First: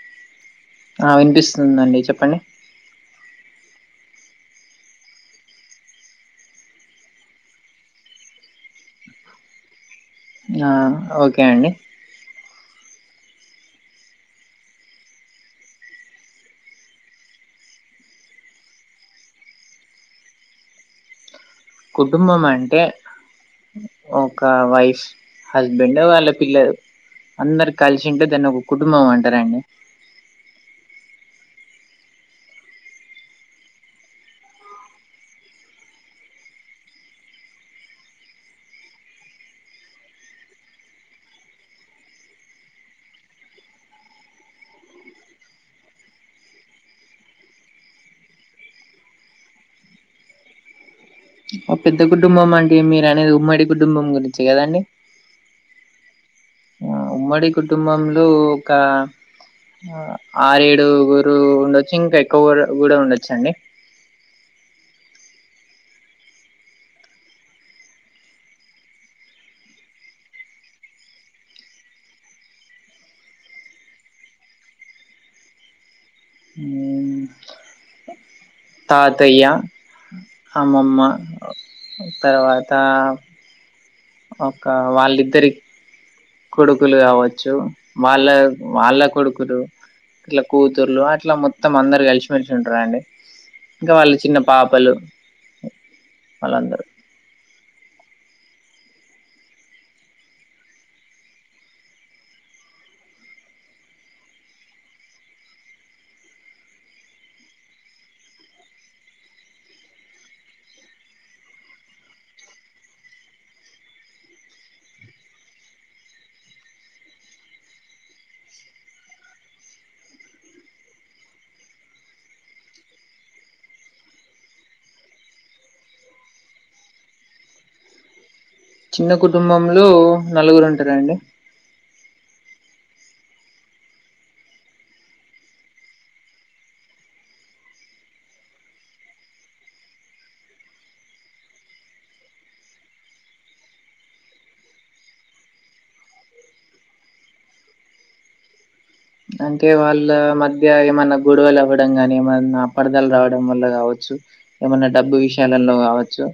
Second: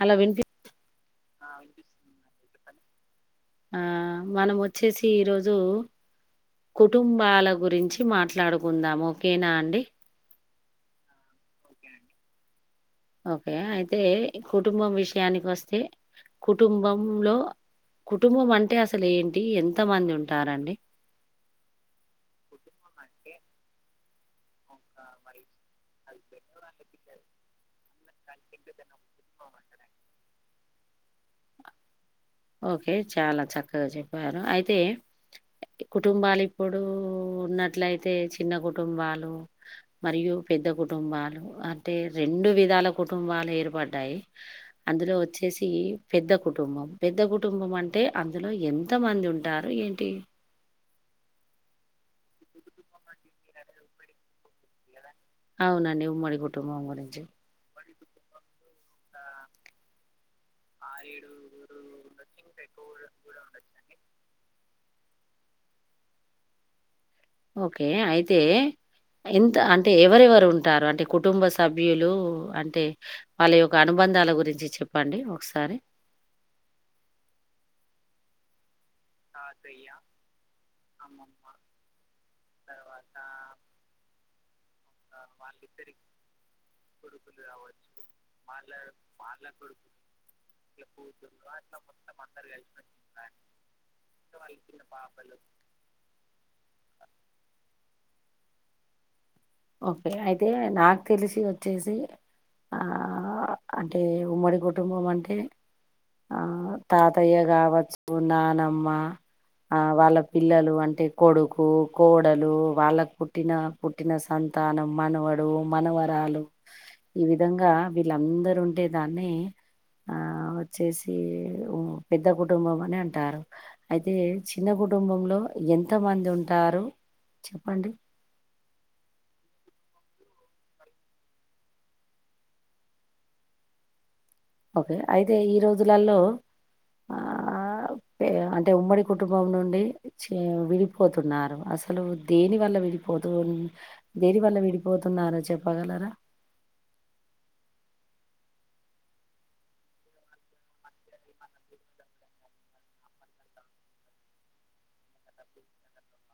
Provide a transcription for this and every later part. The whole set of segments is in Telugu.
హలో వినిపి అ వినిపిస్తుందండి చెప్పండి ఆ మనం వచ్చేసి ఈరోజు కుటుంబాల గురించి మాట్లాడుకుందాం ఓకేనా అండి అ ఓకే అండి ఓకే అయితే కుటుంబం విషయానికి వస్తే కుటుంబంలో కుటుంబం అంటే అసలు ఏంటి ఎంత మంది ఉంటారండి కుటుంబం అంటే ఒక వైఫ్ హస్బెండ్ వాళ్ళ పిల్లలు అందరు కలిసి ఉంటే దాన్ని ఒక కుటుంబం అంటారండి ఓకే చాలా చక్కగా చెప్పారు అయితే కుటుంబాలు ఇప్పుడు ఉన్నట్లయితే చిన్న కుటుంబాలు మరియు పెద్ద కుటుంబాలు అంటే రెండు విధాల కుటుంబాలు ఏర్పడ్డాయి అందులో వచ్చేసి పెద్ద కుటుంబం పెద్ద కుటుంబం అంటే అందులో ఎంతమంది ఉంటారు ఏంటి పెద్ద కుటుంబం అంటే మీరు అనేది ఉమ్మడి కుటుంబం గురించే గదండి అవునండి ఉమ్మడి కుటుం ఉమ్మడి కుటుంబంలో ఒక ఆరేడు గురు ఉండచ్చు ఇంకా ఎక్కువ వరు గుడా ఉండచ్చండి ఓకే అయితే ఎంత అంటే ఎవరెవరు ఉంటారు అంటే కుటుంబ సభ్యులు అంటే వాళ్ళ యొక్క అనుబంధాల గురించి చెప్పండి ఒకసారి ఉమ్ తాతయ్య [inaudible] అమ్మమ్మ తర్వాత ఒక వాళ్ళిద్దరి కొడుకులు గావచ్చు వాళ్ళ వాళ్ళ కొడుకులు అల్లా కూతుర్లు అట్లా మొత్తం అందరు కలిసిమెలిసి ఉంటారండి ఇంకా వాళ్ళ చిన్న పాపలు వాళ్ళందరూ ఓకే అయితే నాకు తెలిసి వచ్చేసి ఆ అంటే ఉమ్మడి కుటుంబం అంటే ఆ తాతయ్య గావచ్చు నానమ్మ ఆ వాళ్ళ పిల్లలు అంటే కొడుకు కోడలు వాళ్ళకు పుట్టిన పుట్టిన సంతానం మనవడు మనవరాలు ఈ విధంగా వీళ్ళందరు ఉంటే దాన్ని ఆ వచ్చేసి ఓ పెద్ద కుటుంబం అని అంటారు అయితే చిన్న కుటుంబంలో ఎంత మంది ఉంటారు చెప్పండి చిన్న కుటుంబంలో నలుగురు ఉంటారండి ఓకే అయితే ఈ రోజులలో అంటే ఉమ్మడి కుటుంబం నుండి చే విడిపోతున్నారు అసలు దేని వల్ల విడిపోతు దేని వల్ల విడిపోతున్నారో చెప్పగలరా అంటే వాళ్ళ మధ్య ఏమన్నా గొడవలు అవ్వడం గాని ఏమన్నా అపార్ధాలు రావడం వల్ల కావచ్చు ఏమన్నా డబ్బు విషయాలలో కావచ్చు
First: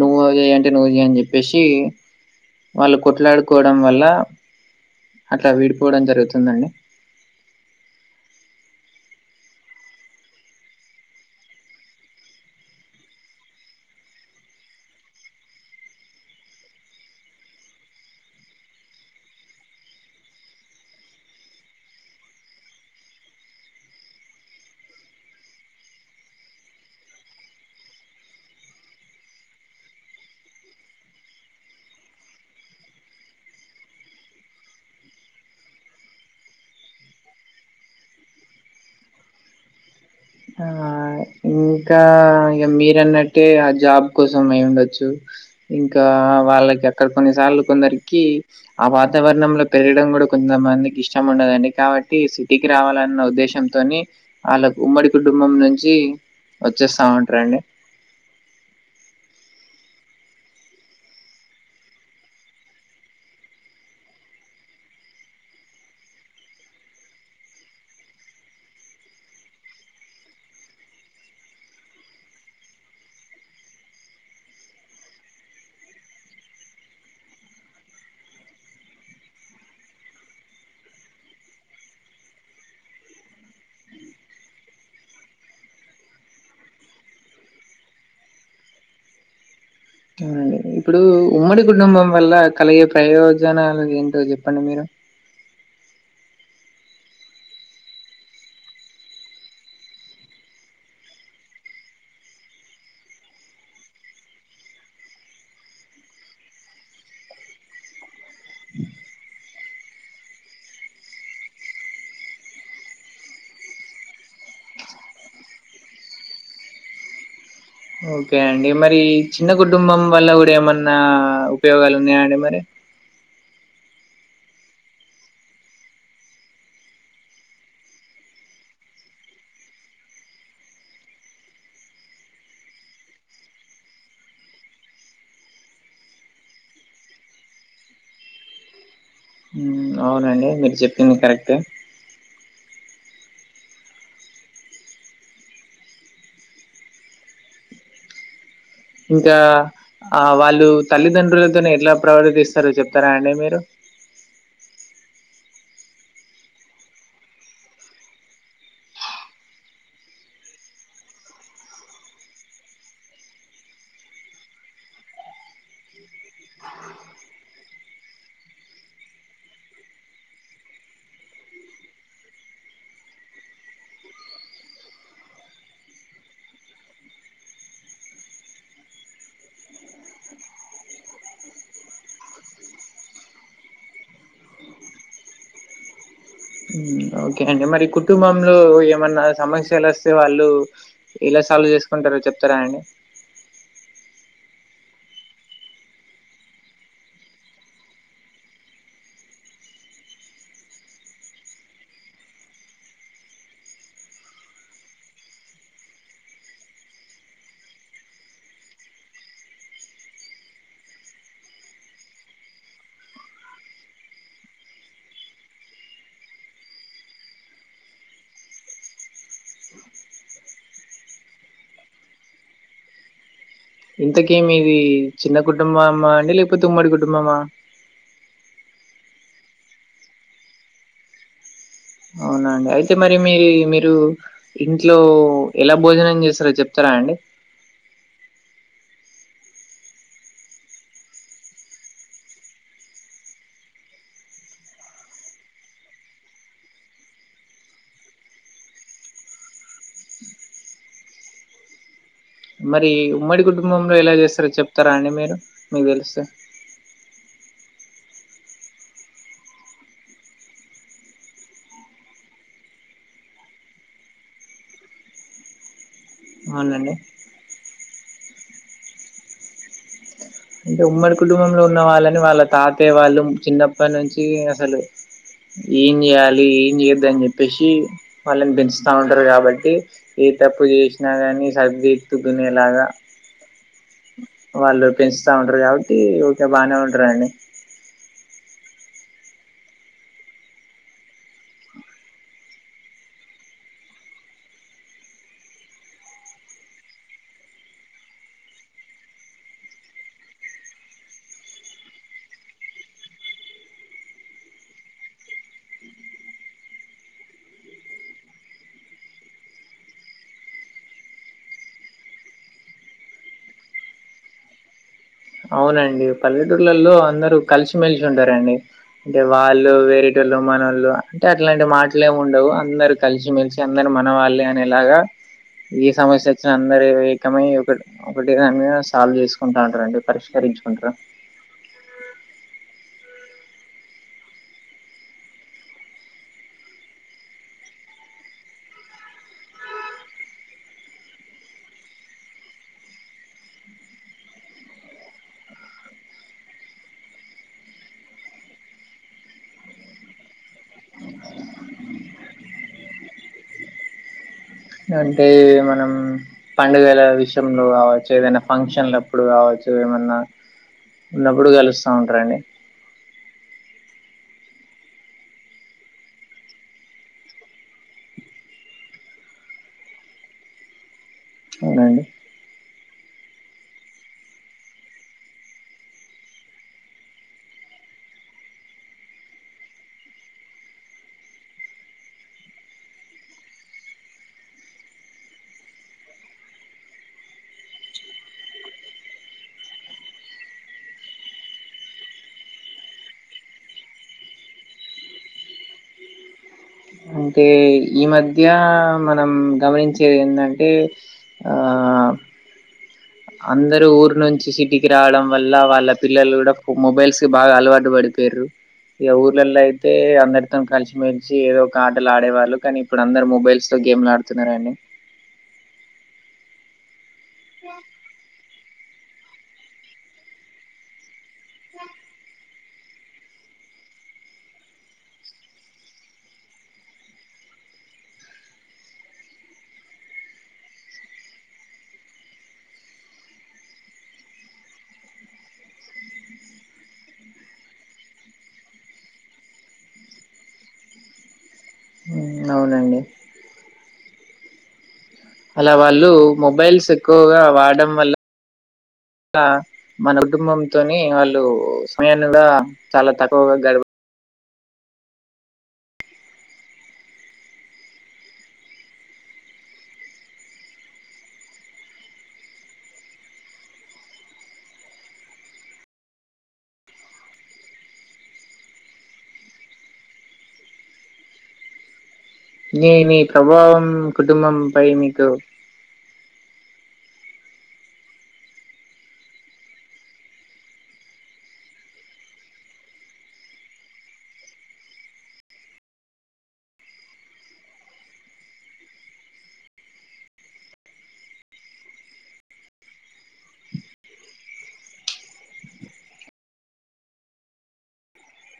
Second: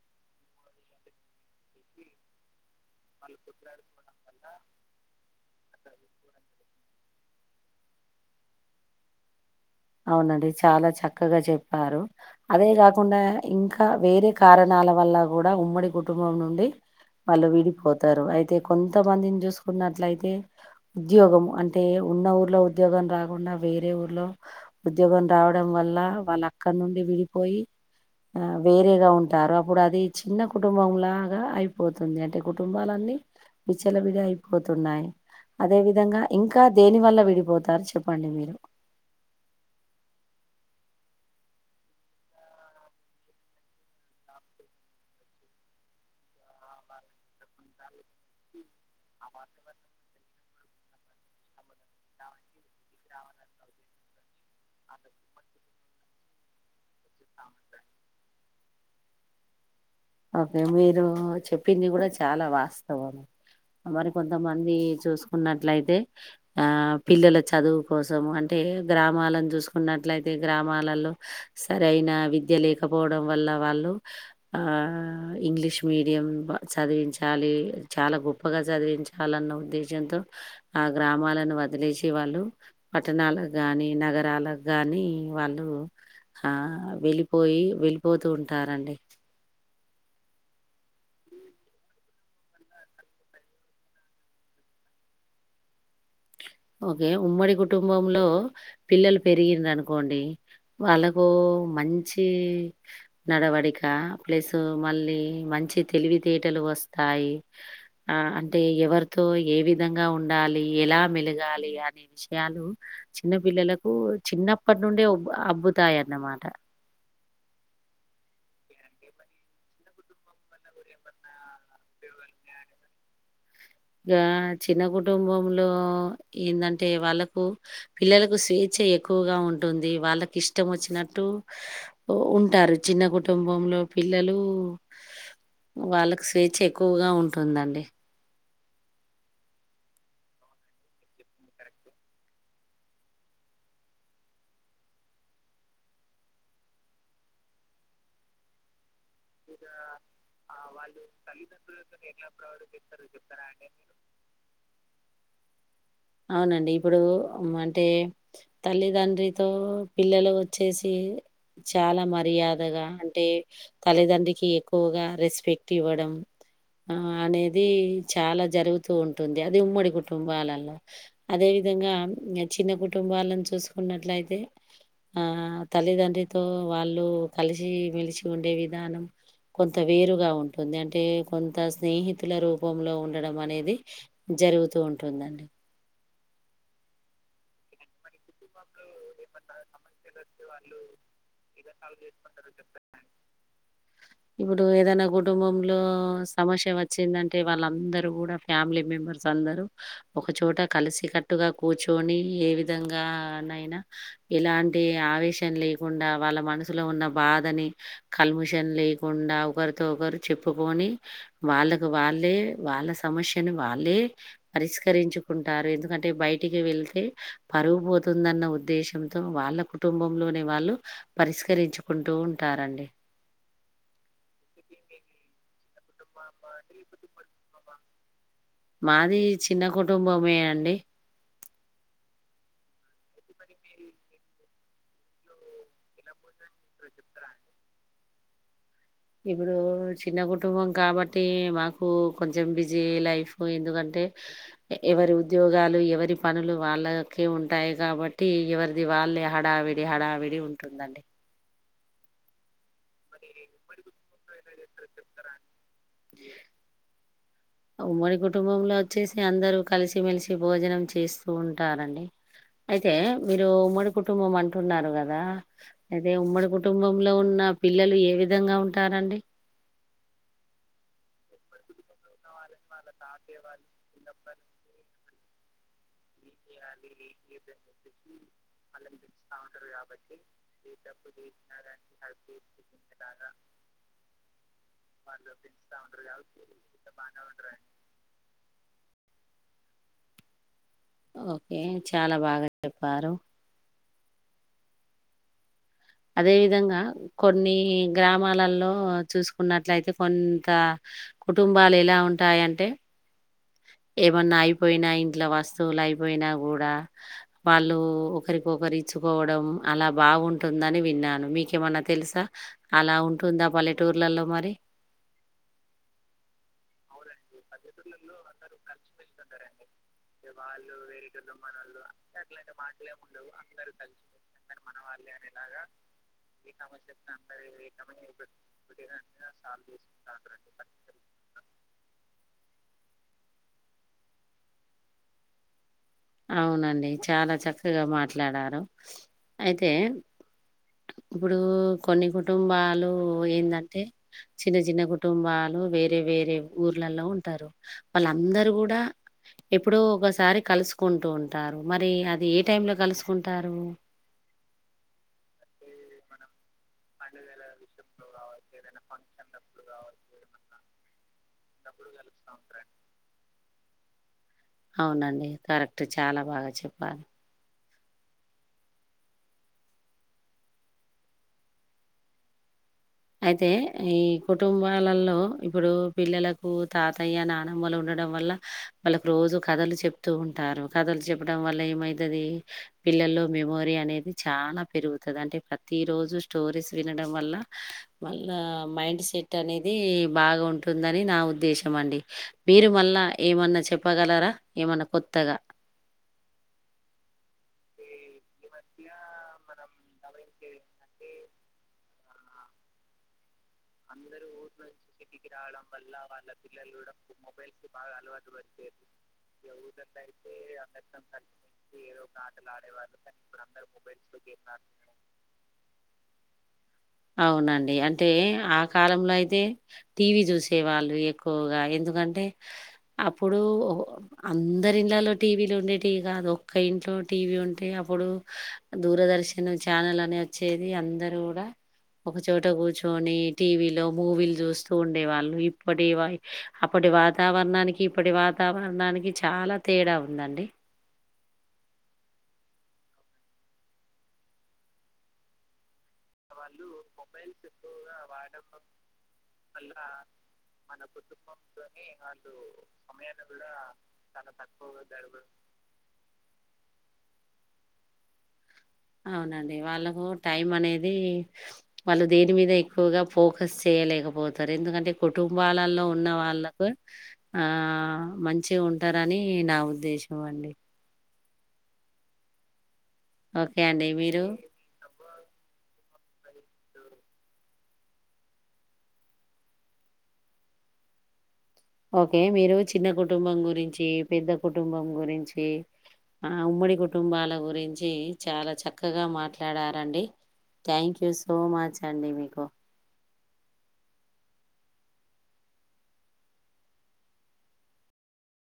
నువ్వు ఏంటి నువ్వుది అని చెప్పేసి వాళ్ళు కొట్లాడుకోవడం వల్ల అట్లా విడిపోవడం జరుగుతుందండి అవునండి చాలా చక్కగా చెప్పారు అదే కాకుండా ఇంకా వేరే కారణాల వల్ల కూడా ఉమ్మడి కుటుంబం నుండి వాళ్ళు విడిపోతారు అయితే కొంతమందిని చూసుకున్నట్లయితే ఉద్యోగం అంటే ఉన్న ఊర్లో ఉద్యోగం రాకుండా వేరే ఊర్లో ఉద్యోగం రావడం వల్ల వాళ్ళ అక్కడనుండి విడిపోయి ఆ వేరేగా ఉంటారు అప్పుడు అది చిన్న కుటుంబంలాగా అయిపోతుంది అంటే కుటుంబాలన్నీ విచలవిడి అయిపోతున్నాయి అదే విధంగా ఇంకా దేని వల్ల విడిపోతారు చెప్పండి మీరు ఆ ఇంకా ఇగా మీరన్నట్టే ఆ జాబ్ కోసం అయి ఉండొచ్చు ఇంకా వాళ్ళకి అక్కడ కొన్నిసార్లు కొందరికి ఆ వాతావరణంలో పెరగడం కూడా కొంతమందికి ఇష్టం ఉండదండి కాబట్టి సిటీకి రావాలన్న ఉద్దేశంతోని ఆళ్ళ ఉమ్మడి కుటుంబం నుంచి వచ్చేస్తా ఉంట రండి ఓకే మీరు చెప్పింది కూడా చాలా వాస్తవం మరి కొంతమంది చూసుకున్నట్లయితే ఆ పిల్లల చదువు కోసం అంటే గ్రామాలను చూసుకున్నట్లయితే గ్రామాలలో సరైన విద్య లేకపోవడం వల్ల వాళ్ళు ఆ ఆ ఇంగ్లీష్ మీడియం చదివించాలి చాలా గొప్పగా చదివించాలి లన్న ఉద్దేశంతో ఆ గ్రామాలను వదిలేసి వాళ్ళు పట్టణాలకు గాని నగరాలకు గానీ వాళ్ళు ఆ వెళ్ళిపోయి వెళ్ళిపోతూ ఉంటారండి అవునండి ఇప్పుడు ఉమ్మడి కుటుంబం వల్ల కలగే ప్రయోజనాలు ఏంటో చెప్పండి మీరు ఓకే ఉమ్మడి కుటుంబంలో పిల్లలు పెరిగింది అనుకోండి వాళ్ళకు మంచి నడవడిక ప్లస్ మళ్ళీ మంచి తెలివితేటలు వస్తాయి ఆ అంటే ఎవరితో ఏ విధంగా ఉండాలి ఎలా మెలగా గాలి గని విషయాలు చిన్న పిల్లలకు చిన్నప్పటి నుండే ఉబ్ అబ్బతాయిన్నమాట ఓకే అండి మరి చిన్న కుటుంబం వల్ల కూడా ఏమన్నా ఉపయోగాలు ఉన్నాయా అండి మరి ఇగా చిన్న కుటుంబంలో ఎందంటే వాళ్ళకు పిల్లలకు స్వేచ్ఛ ఎక్కువగా ఉంటుంది వాళ్ళకి ఇష్టం వచ్చినట్టు ఒ ఉంటారు చిన్న కుటుంబంలో పిల్లలు వాళ్ళకి స్వేచ్ఛ ఎక్కువగా ఉంటుందండి ఉం అవునండి మీరు చెప్పింది కరెక్ట్ ఇంకా ఆ వాళ్ళు తల్లిదండ్రులతోనీ ఎట్లా ప్రవర్తిస్తారో చెప్తారా అండి మీరు అవునండి ఇప్పుడు అంటే తల్లిదండ్రితో పిల్లలు వచ్చేసి చాలా మర్యాదగా అంటే తల్లిదండ్రి కి ఎక్కువగా రెస్పెక్ట్ ఇవ్వడం ఆ అనేది చాలా జరుగుతూ ఉంటుంది అది ఉమ్మడి కుటుంబాలల అదే విధంగా చిన్న కుటుంబాలను చూసుకున్నట్లయితే ఆ తల్లిదండ్రితో వాళ్ళు కలిసి మెలిసి ఉండే విధానం కొంత వేరుగా ఉంటుంది అంటే కొంత స్నేహితుల రూపంలో ఉండడం అనేది జరుగుతూ ఉంటుందండి ఓకే అండి మరి కుటుంబంలో ఏమన్నా సమస్యలు వస్ తే వాళ్ళు ఎలా సాల్వ్ చేసుకుంటారో చెప్తారా అండి ఇప్పుడు ఏదనా కుటుంబంలో సమస్య వచ్చిందంటే వాళ్ళందరూ కూడా ఫ్యామిలీ మెంబర్స్ అందరూ ఒకచోట కలిసి కట్టుగా కూర్చొని ఏ విధంగా నైనా ఇలాంటి ఆవేశం లేకుండా వాళ్ళ మనసులో ఉన్న బాధని కల్మషం లేకుండా ఒకరితో ఒకరు చెప్పుకొని వాళ్ళకు వాళ్ళే వాళ్ళ సమస్యను వాళ్ళే పరిష్కరించుకుంటారు ఎందుకంటే బయటికి వెళ్తే పరువుపోతుందన్న ఉద్దేశ్యంతో వాళ్ళకు టుంబంలోని వాళ్ళు పరిష్కరించుకుంటూ ఉంటారండి ఇంతకి మీది చిన్న కుటుంబమ్మా అండి లేకపోతే ఉమ్మడి కుటుంబమా మాది చిన్న కుటుంబమే అండి అవునండి అయితే మరి మీది మీరు ఇంట్లో ఎలా భోజనం చేస్తారో చెప్తారా అండి ఇప్పుడు చిన్న కుటుంబం కాబట్టి మాకు కొంచం బిజీ లైఫ్ ఎందుకంటే ఎవరి ఉద్యోగాలు ఎవరి పనులు వాళ్ళకే ఉంటాయి కాబట్టి ఎవరిది వాళ్ళే హడావి హడావిడి ఉంటుందండి మరి ఉమ్మడి కుటుంబంలో ఎలా చేస్తారో చెప్తారా అండి మీరు మీకు తెలుస్తే ఉమ్మడి కుటుంబంలో వచ్చేసి అందరు కలిసిమెలిసి భోజనం చేస్తూ ఉంటారండి అయితే మీరు ఉమ్మడి కుటుంబం అంటున్నారు కదా ఐతే ఉమ్మడి అవునండి కుటుంబంలో ఉన్న పిల్లలు ఏ విధంగా ఉంటారండి అంటే ఉమ్మడి కుటుంబంలో ఉన్న వాళ్ళని వాళ్ళ తాతయ్య వాళ్ళు చిన్నప్పటి నుంచి అసలు ఎం చేయాలి ఏం చేయొద్దు అని చెప్పేసి వాళ్ళని పెంచుతా ఉంటారు కాబట్టి ఏ తప్పు చే న గాని సరి దిద్దుకునేలాగ వాళ్ళు పెంచుతా ఉంటారు కాబట్టి ఓకే బానే ఉంటారండి ఓకే చాలా బాగా చెప్పారు అదే విధంగా కొన్ని గ్రామాలలో చూసుకున్నట్లయితే కొంత కుటుంబాలు ఎలా ఉంటాయంటే ఏమన్నా అయిపోయినా ఇంట్లో వస్తువులు అయిపోయినా కూడా వాళ్ళు ఒకరికొకరూ ఇచ్చుకోవడం అలా బాగుంట టుందని విన్నాను మీకేమన్నా తెలుసా అలా ఉంటుందా పల్లెటూర్లలో మరి అవునండి పల్లెటూళ్లలో అందరు కలిసిమెలిసి ఉంటారండి అంటే వాళ్ళు రేటోలు మనోళ్లు అంటే అట్లాంటి మాటలే ఉండవు అందరు కలిసిమెలిసి అందరు మనవాళ్లే అనేలాగా ఏ సమస్య వచ్చినా అందరు ఏకమై ఒక ఒకటి దానీ మీద సాల్వ్ చేసుకు కుంటా ఉంటారండి పరిష్కరించుకుంటూ అవునండి చాలా చక్కగా మాట్లాడారు అయితే ఇప్పుడు కొన్ని కుటుంబాలు ఎందంటే చిన్న చిన్న కుటుంబాలు వేరే వేరే ఊర్లలో ఉంటారు వాళ్ళందరు కూడా ఎప్పుడో ఒకసారి కలుసు కుంటూ ఉంటారు మరి అది ఏ టైంలో కలుసుకుంటారు? అంటే మనం పండుగల విషయంలో కావచ్చు ఏదైనా ఫంక్షన్లుప్పుడు కావచ్చు ఏమన్నా ఉన్నప్పుడు కలుస్తా ఉంటారండి అవునండి కరెక్ట్ చాలా బాగా చెప్పారు అవునండి అయితే ఈ కుటుంబాలలో ఇప్పుడు పిల్లలకు తాతయ్య నానమ్మలు ఉండడం వల్ల వాళ్ళకు రోజు కథలు చెప్తూ ఉంటారు కథలు చెప్పడం వల్ల ఏమైతది పిల్లల్లో మెమోరీ అనేది చానా పెరుగుతది. అంటే ప్రతి రోజు స్టోరీస్ వినడం వల్ల మళ్ళా మైండ్ సెట్ అనేది బాగా ఉంటుందని నా ఉద్దేశం అండి. మీరు మళ్ళ ఏమన్నా చెప్పగలరా ఏమన్నా కొత్తగా అంటే ఈ మధ్య మనం గమనించ చింది ఏంటంటే ఆ అందరు ఊరు నుంచి సిటీకి రావడం వల్ల వాళ్ళ పిల్లలు కూడా మొబైల్స్ కి బాగా అలవాటు పడు డారూ ఇక ఊర్లలో అయితే అందరితో కలిసి మెలిచి ఏదో ఒక ఆటలు ఆడేవాళ్ళు కానీ ఇప్పుడు అందరు మొబైల్ తో గేమ్లు ఆడు తిన్నర అండి అవునండి అంటే ఆ కాలంలో అయితే టీవీ చూసేవాళ్ళు ఎక్కు కుగా ఎందుకంటే అప్పుడూ అందరి ఇండ్లలో టీవీలు ఉండేటివి కాదు ఒక్క ఇంట్లో టీవీ ఉంటే అప్పుడు దూరదర్శిన్ ఛానల్ అని వచ్చేది అందరు కూడా ఒకచోట కూర్చొని టీవీలో మూవీలు చూస్తూ ఉండే వాళ్ళు ఇప్పటి వరకు అప్పటి వాతావరణానికి ఇప్పటి వాతావరణానికి చాలా తేడా ఉందండి ఉ అవునండి అలా వాళ్ళు మొబైల్స్ ఎక్కువగా వాడం వల్ల [unintelligible] ఇలా మన కుటుంబంతోని వాళ్ళు [unintelligible] కూడా చాలా తక్కువగా గడవ చాలా తక్కువగా గడు అవునండి వాళ్ళకు టైం అనేది వాళ్ళు దేని మీద ఎక్కువగా ఫోకస్ చేయలేకపోతరు ఎందుకంటే కుటుంబాలలో ఉన్న వాళ్ళకు ఆ మంచిగ ఉంటారని నా ఉద్దేశం అండి నీ మీ ఓకే ప్రభావం అండి మీరు కుటుంబం పై మీకు ఒకే మీరు చిన్న కుటుంబం గురించి పెద్ద కుటుంబం గురించి ఆ ఉమ్మడి కుటుంబాల గురించి చాలా చక్కగా మాట్లాడారండి థాంక్యూ సో మచ్ అండి మీకు